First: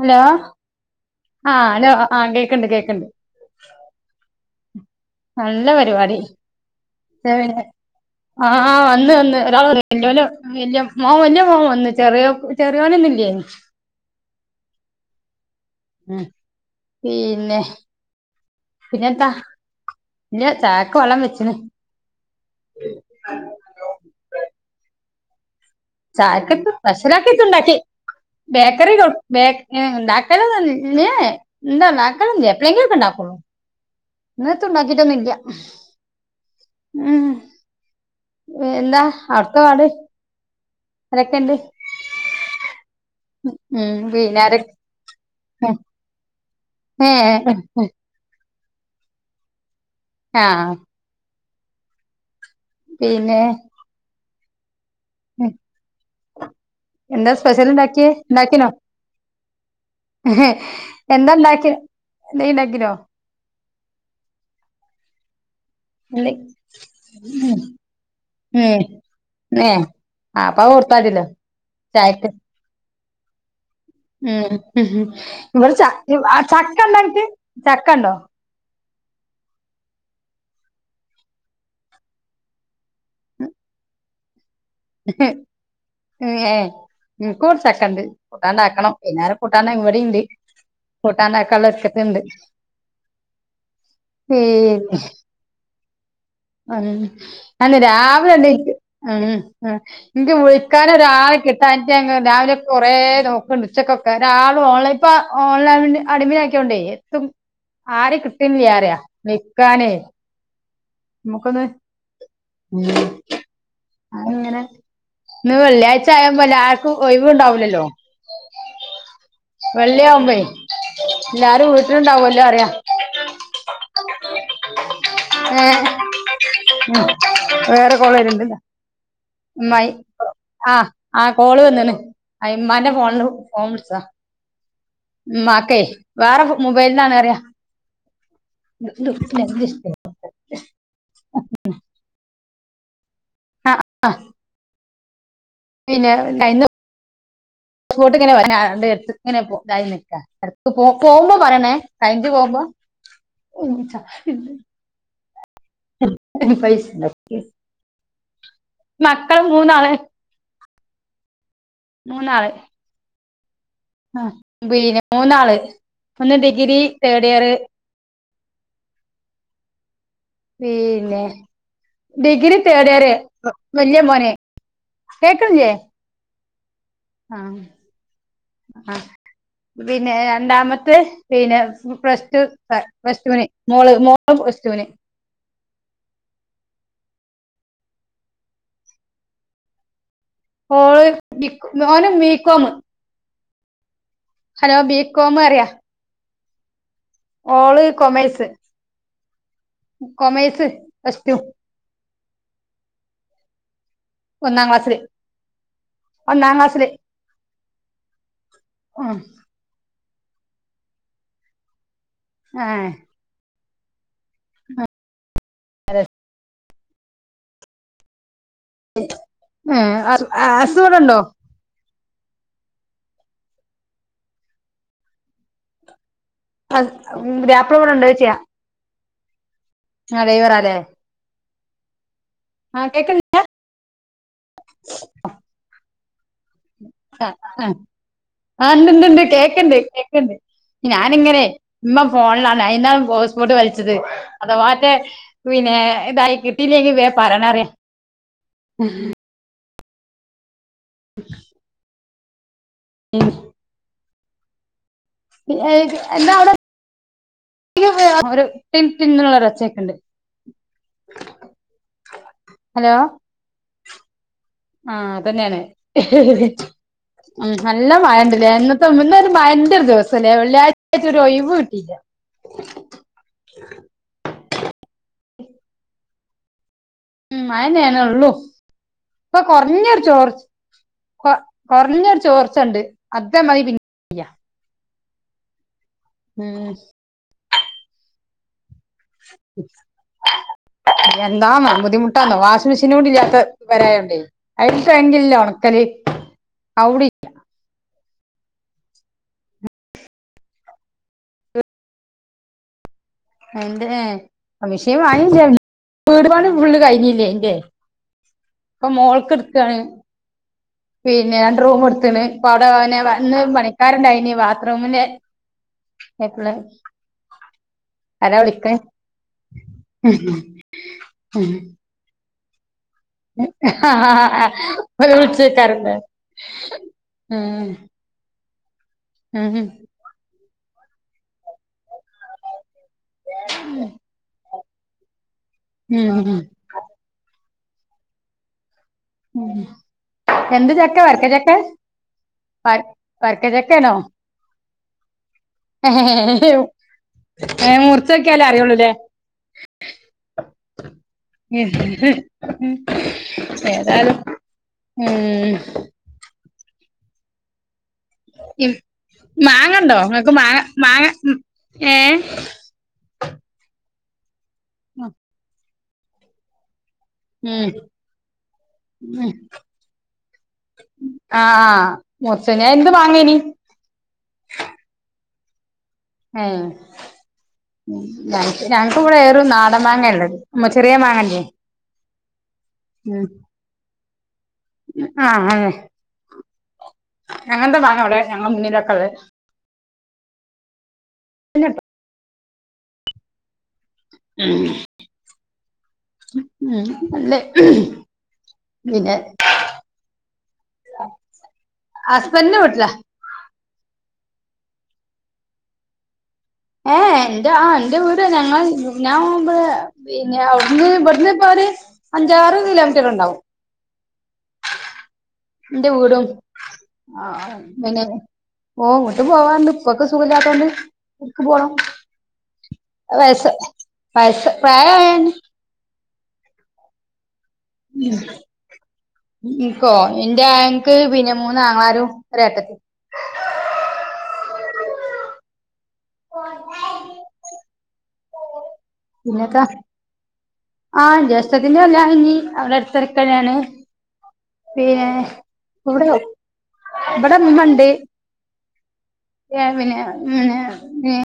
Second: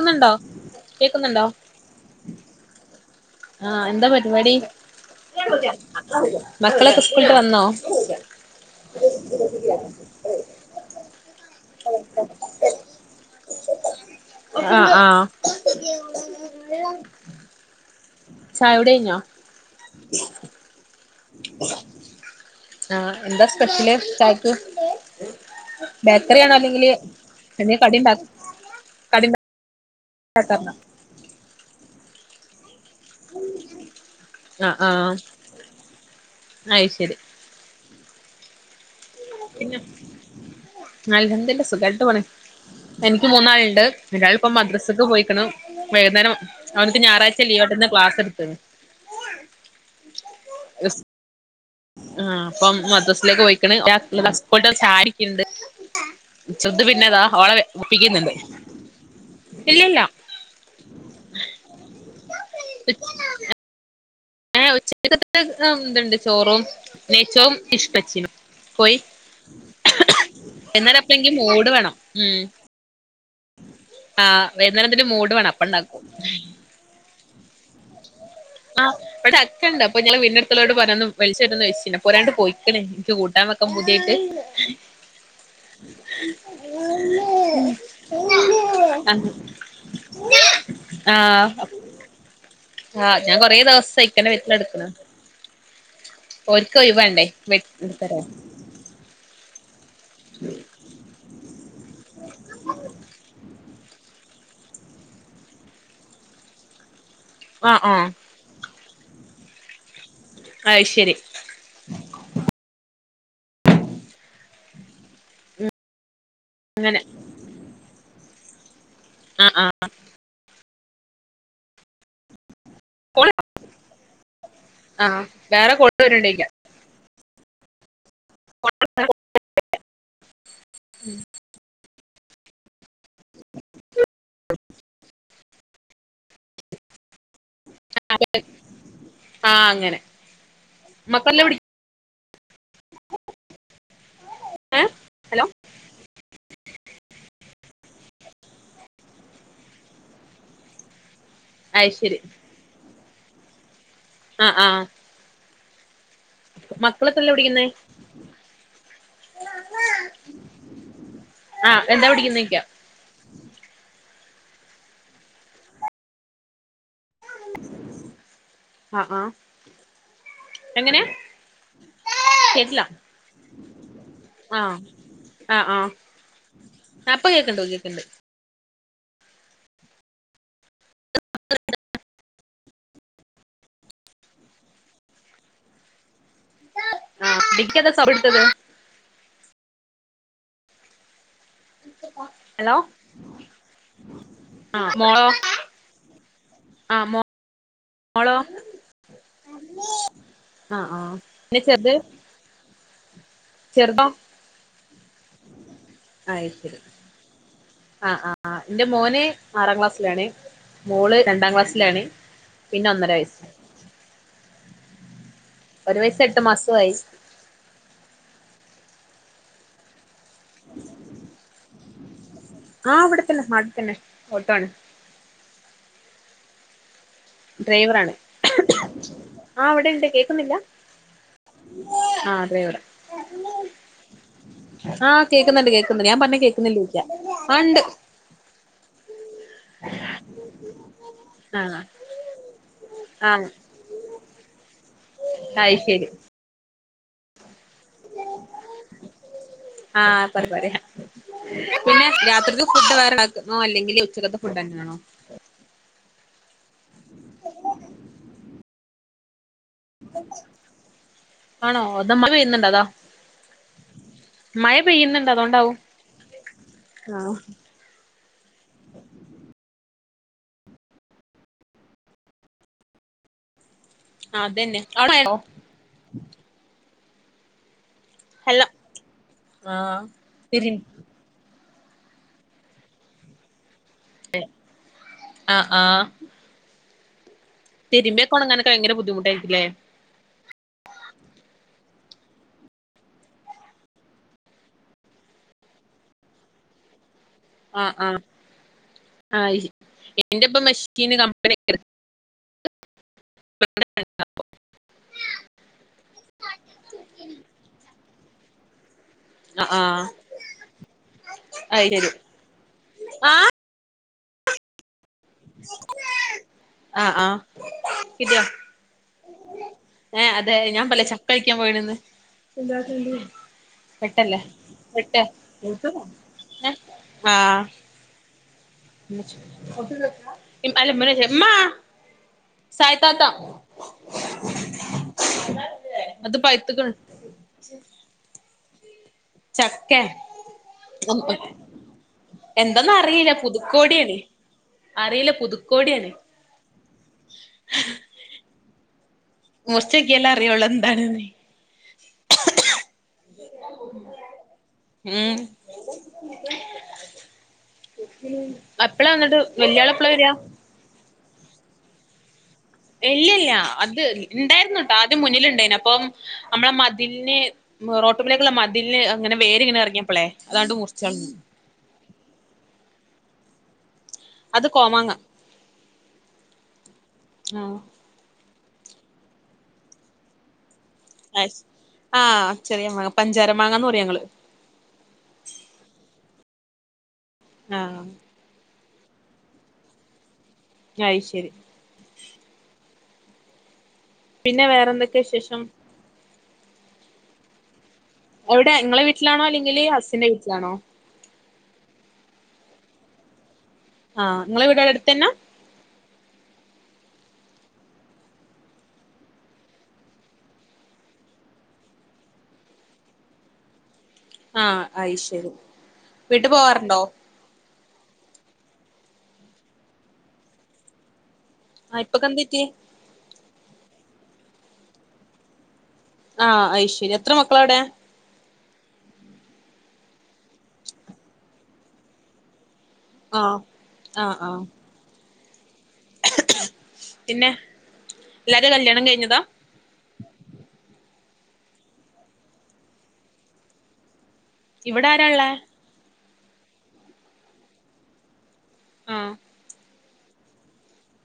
Hello കേക്കുന്നുണ്ടോ ആഹ് hello ആഹ് കേക്കണ്ട് കേക്കണ്ട് ആഎന്താ പരിപാടി നല്ല പരിപാടി [inaudible] മക്കളൊക്കെ സ്കൂളിട്ട് വന്നോ ആഹ് വന്ന് വന്ന് ഒരാൾ വന് വല്യോ ല് വല്യ മോന് മോം വന്ന് ചെറിയ ചെറിയവൻ ഇന്നില്ലേ ആഹ് ആഹ് ഉം പിന്നെ ചായകുടി കഴിഞ്ഞോ പിന്നെന്താ പിന്നെ ചായക്ക് വെള്ളം വെച്ചന് ആ എന്താ സ്പെഷ്യല് ചായക്ക് ബേക്കറി ആണോ ചായക്കക്ക് അല്ലെങ്കിൽ സ്പെഷ്യലാക്കിട്ട് ഇണ്ടാക്കി കടിയുണ്ടാക്കുമോ ബേക്കറി ലൊ ബേക്കറി ഉണ്ടാക്കല് [unintelligible] ഉണ്ടാക്കാറുണ്ടോ ഉണ്ടാക്കല് ഇല്ല എപ്പങ്കിലും ണ്ടാക്കുള്ളൂ ഇങ്ങത്ത ആ ആ ഉണ്ടാക്കല്ലെന്നും ഇല്ല അത് ശരി ഉം എന്താ അടുത്ത പാട് ആരൊക്കെണ്ട് അൽഹംദുലില്ലാഹ് സുഖമായിട്ട് പോണ്. എനിക്ക് മൂന്നാളുണ്ട് ഉം ഒരാൾ പിന്നെ ഇപ്പോ ആരെ മദ്രസക്ക് പോയിക്കണ് വൈകുന്നരം അവനക്ക് ഞായറാഴ്ച ഏഹ് ലീവ് ക്ലാസ് എടുത്തു ആഹ് ആ അപ്പം പിന്നെ മദ്രസിലേക്ക് പോയിക്കണ് [inaudible] സാരി ശുദ്ധ പിന്നെതാ എന്താ ഓള സ്പെഷ്യൽ ഇണ്ടാക്കിയേ ഒപ്പിക്കുന്നുണ്ട് ഇണ്ടാക്കിനോ ഇല്ലല്ല എന്താ ഉണ്ടാക്കിയത് എന്തേലുണ്ടാക്കിനോ ഏ ഉച്ചക്ക എതുണ്ട് എന്തെ ചോറവും നെയച്ചവും നിഷ്പച്ചും കോയി ഉം ഏ ആ അപ്പൊ എന്നാല ഓർത്താതില്ലോ എപ്പെളങ്കി മൂഡ് വേണം ചായക്ക് ഉം ആഹ് ഉം വൈന്നേരം ഉഹും ഇതിന് മൂട് വേണം ഇവിടെ ച അപ്പണ്ടാക്കും ചക്ക ഉണ്ടൊനെക്ക് ചക്ക ഉണ്ടോ ആ ഇവിടെ ചക്കേയൊണ്ട് അപ്പോ ഞങ്ങള് വീടിന്റടുത്തുള്ളവരോട് പറഞ്ഞാർന്നു പൈസ കിട്ടുന്ന് പ്പ ഒരാണ്ട് പോയ്ക്കന് എന്ക്ക് കൂട്ടാൻ വയ്ക്കാ ക്ക പുതിയാട്ട് എഹ്ഹേ ഉം ഏ ഉം കുട്ടാക്കണ്ട് കൂട്ടാനൊണ്ടാക്കണം ആഹ് പിന്നാരും കൂട്ടാന ഇവിടെയൊണ്ട് കൂട്ടാനൊക്കെയുള്ളയൊരുക്കത്തിണ്ട് ആ ഞാൻ കൊറെദിവസായി ഇങ്ങനെപെട്ടുകെടക്കണു ആഹ് വേണ്ടേ വെ അന്ന എടുത്തരാൻ രാവിലെ എണ്ടേക്ക് ഉം എന്ക്ക് വിളിക്കാനൊരാളെ കിട്ടാനിട്ടുഞാൻ രാവിലെ കൊറേ നോക്കണ്ട് ഉച്ചക്കൊക്കെ ഒരാളും ഓൺലൈൻ ഇപ്പ ഓൺലൈനിന് അടിമയായികൊണ്ടേ എത്തും ആഹ് ആഹ് ആര് കിട്ടീന് വ്യാറ നിക്കാനേ അയ് ശരി [unintelligible] ഉം അയിങ്ങനെ ഇന്നു വെള്ളിയാഴ്ചയായപ്പോ എല്ലാർക്കും അങ്ങനെ ഒഴിവുണ്ടാവൂല്ലല്ലോ ആ ആ വെള്ളിയാകുമ്പേ എല്ലാരും വീട്ടിലുണ്ടാവുമല്ലോ അറിയാം [unintelligible] ആഹ് വേറെ ഏഹ് കോൾ വരുണ്ടരിക്ക് ഉം വേറെ കൊളുവരണു [unintelligible] ആഹ് ആഹ് കോള് വന്നണ് ഉമ്മാന്റെ ഫോണില് ഫോൺ വിളിച്ചതാ [inaudible] ഉമ്മാക്കേ വേറെ മൊബൈലന്നാണറിയാ [unintelligible] മക്കെല്ലെവിടെ ആ ഹാ ഏ ഹലോ പിന്നെന്ന്ട്ട് ഇങ്ങനെ വണ്ട്ടു ഇങ്ങനെ നിക്ക ഉം പോ പോവുമ്പോ പറയണേ അയ്ശരി കഴിഞ്ച് പോവുമ്പോ ആ ആ മക്കളൊക്കെല്ലേ [unintelligible] പഠിക്കുന്നേ മക്കള് മൂന്നാള് ആ എന്താ മൂന്നാള് പഠിക്കുന്നേചോയ്ക്കാം ആഹ് മൂന്നാള് ഒന്ന് ഡിഗ്രി തേർഡ് ഇയർ ആഹ് ആഹ് പിന്നെ ഡിഗ്രി കേട്ടില്ല തേഡിയറ് വല്യയ മോനെ കേക്കണില്ലേ അപ്പ കേക്കണ്ടോ കേക്കണ്ട് ആ പിന്നെ രണ്ടാമത്തെ പിന്നെ പ്ലസ്ടു അ പ്ലസ്ടുവിന് മോള് മോളും പ്ലസ്ടുവിന് ആ ഡിക്കേതാ സബ് എടുത്തത് ഓള് ബി ഓന് ബികോമ് ഹലോ ആഹ് ഓളോ ബികോമ് അറിയാ ആ ഓള് മോളോ കൊമേഴ്‌സ് കൊമേഴ്സ് പ്ലസ്ടു ത്തത് ചെറുതാ ഒന്നാം ക്ലാസില് ഐസിട് ആ ആ ആ എന്റെ ഉം മോന് ആറാം ക്ലാസ്സിലാണ് മോള് രണ്ടാം ക്ലാസ്സിലാണ് പിന്നെ ഏഹ് ഒന്നര വയസ്സ് ഒരുവയസ്‌ എട്ടുമാസമായി ഏ അസുവിടെ ഉണ്ടോ ആഹ് വടെത്തന്നെ നാട്ട്ത്തന്നെ ഓട്ടാണ്. അ ഉം ഡ്രൈവറാണ് പുത്യാപ്ലവടെണ്ടോയ് ച്ചാ? ആ ഇവടെ തെ കേക്കുന്നില്ല ഡ്രൈവറാല്ലേ ആ ഡ്രൈവർ ആഹ് കേക്ക്ണ്ട് ആഹ് കേക്ക്ന്ന്ണ്ട് കേക്ക്ന്ന്ണ്ട് ഞാൻ പർഞ്ഞെ കേ അ അ ആ ണ്ട്ണ്ട്ണ്ട് കേ ക്ക്ണ്ട് കേക്ക്ണ്ട് ഞാനിങ്ങനെ ആ മ്മ ഫോൺലാണ് അയ്ന്നാണ് ആ ഹോട്സ്പോട്ട് വെൽ ത് അഥവാറ്റെ അയ് പിന്നേ ശരി ഇതായി പിന്നെ വേം പറ്യാണറ്യാ [unintelligible] ആഹ് പറി പറ്യാ പിന്നെ രാത്രിക്ക് ഫുഡ്ഡ് വേറെ ങ്ങോ അല്ലെങ്കിൽ ഉച്ചകത്തെ ഫുഡെന്നേണോ? ഏഹെ എല്ലാ അവ്ടെ [unintelligible] ഒര് ടിം ടിം ന്ന്ള്ള ഒച്ചെക്കും. ആണോ അതമഴ പെയ്യുന്നുണ്ടതാ. ഹലോ ആഹ് അതന്നേണ്. ആ നല്ല മയണ്ട്ലേ. ന്നത്തെ ന്നൊര് മയന്റൊര് ദിവസലേ. വെള്ളിയാഴ് ചായിട്ട് ഒരൊയിവ് കിട്ടീല്ല. ആതെന്നെ ഔടെ മഴണ്ടോ? ഉം മഴന്നേണൊള്ളു ഹലോ പ്പ ആ കൊർഞ്ഞൊര് ചോർ തിരി കൊ കൊർഞ്ഞൊര് ചോർച്ചണ്ട് അതേമാരി പിൻ എ അഹ് ആഹ് ഉം ശ് തിരിമ്പ്യോക്കൊണങ്ങാനൊക്കെ ഭയങ്കര ബുദ്ധിമുട്ടായിര്ക്കുലെ. എന്താ [unintelligible] ബുദ്ധിമുട്ടാന്നോ വാഷിംങ്‌ മെഷീനൂടി ല്ലാത്ത പെരായോണ്ടേ അയിൽ [unintelligible] ന്നില്ല ഒൺക്കല് ഔടി ആഹ് ആ അയ് ന്റെപ്പ മെഷകിന് കമ്പനി [unintelligible] അയ്ന്റെ ഏഹ് മിഷേൻ വാങ്ങിമ് ചെ. വീട് പണി ഫുള്ള് കഴിഞ്ഞില്ലേ എന്റെ. പ്പൊ മോൾക്ക് ആ ട്ത്തേ. ആ പിന്നെ രണ്ട്റൂം അയി ശരി ട്ത്തീണ്. പ്പ ഔടെ ഓനെ ആ വന്ന് പണി ക്കാര്ണ്ടായിനി ബാത്റൂമിന്റെ എപ്പളെ. ആഹ് ആ. അരാ കിട്ടിയോ വിളിക്ക്ണെ? ഏ അതെ ഞാൻ പല്ലേ ചക്കഴിക്കാൻ പോയീണ്ന്ന്. ഓല് വിളി ചോയിക്കാറ്ണ്ട്. ആഹ് ആ. ഉം [unintelligible] മ്മാ സായ്താത്ത ഉം അത് പഴ്ത്ത്ക്ക്ണ്. ഉം. ചക്കെ എന്ത് ചക്കെ വർക്ക ചക്കെ? വ എന്തന്നറീല വരക്ക പുതുക്കോടിയല്ലെ അറീല പുതു മുർച്ചോക്ക്യാലേ അറ്യോള്ളൂലേ? മുർച്ചോക്ക്യാലേ അറ്യോള്ളൂ എന്താണ്ന്ന് ഏതാലും ഉം. ഉം എപ്പളാ വന്നിട്ട് വല്യാള് മാങ്ങണ്ടോ എപ്പളാ വരാ ങ്ങക്ക് മാങ്ങ മാങ്ങ ഉം ഏഹ്. ഇല്ല്യ ല്ല അത് ണ്ടായിര്ന്നുട്ടോ. ആദ്യം മുന്നില്ണ്ടെയ്ന. പ്പം അമ്മളെ മതില്ന്, ഉം റോട്ട്മ്മലേക്ക്ള്ള മതില്ന് ഉം അങ്ങനെ വേര്ങ്ങനെ ർങ്ങിയപ്പളെ, അതാണ്ട് മുറിച്ചൾഞ്. ആഹ് ആ. മുർചയ്ഞ് അ എന്ത് മാങ്ങേനി? അത് കോമാങ്ങ. ഏഹ്. ആഹ് ഞങ്‌ക് ഞങ്‌ക്ക് വടേറും നാടംമാങ്ങേ ള്ളത്. മ ചെറ്യേ മാങ്ങ ആഹ് ചെറിയ മാങ്ങ ഉം പഞ്ചാര മാങ്ങന്ന് പറയും ഞങ്ങള് ആഹ് ആഹ് അങ്ങൻത്തെ സാധനാ വിടെ ആഹ് ഞങ്ങളെ മുന്നിലൊക്കെള്ളെ അയ് ശെരി [unintelligible] പിന്നെ ഉം വേറെന്തൊക്കെ വിശേഷം? ഉം നല്ലേ എവിടെ ങ്ങളെ വീട്ടിലാണോ? അല്ലെങ്കി ഹസ്സിന്റെ വീട്ടിലാണോ? ഹുസ്ബൻ്റിൻ്റെ വീട്ടിലാ ആ ങ്ങളെ വീടോടെ അടുത്തന്ന ഏഹ് ന്റെ ആ ൻ്റെ വീട് ഞങ്ങള് ഞാ മുമ്പ് പിന്നവിടന്ന് ഇവിടന്ന്പ്പൊര് അഞ്ചാറ് കിലോമീറ്റർണ്ടാവും ആഹ് അയ്ശരി ന്റെ വീടും വീട്ട് പോവാറുണ്ടോ ആഹ് പിന്നെ ഓ വീട്ട് പോവാണ്ട് ഇപ്പക്ക് സുഖമില്ലാത്തൊണ്ട് ക്ക് പോണം ആഹ് ഇപ്പക്ക് എന്തുപറ്റി? വയസ്സ് വയസ്സ് [unintelligible] ആഹ് അയ്ശരി എത്ര മക്കള വിടെ? എൻക്കോ ഇൻ്റെ ഇന്ക്ക് പിന്നെ മൂന്ന് ആങ്ങളാരും ഒരേട്ടത്തി ആഹ് ആഹ് ആഹ് [unintelligible] പിന്നെ എല്ലാരും കല്യാണം കഴി കുഞ്ഞാക്ക ആഹ് ജ്യേഷ്ഠത്തിന്റെ കല്യാണൈഞ്ഞി അവിടെ അടുത്ത്ക്കന്നെണ് ഇവിടെ പിന്നെ ആരാ ഉള്ളേ ഇവിടെ ഇവിടെമ്മണ്ട് ആഹ് [unintelligible] പിന്നെ [unintelligible] ന്നെ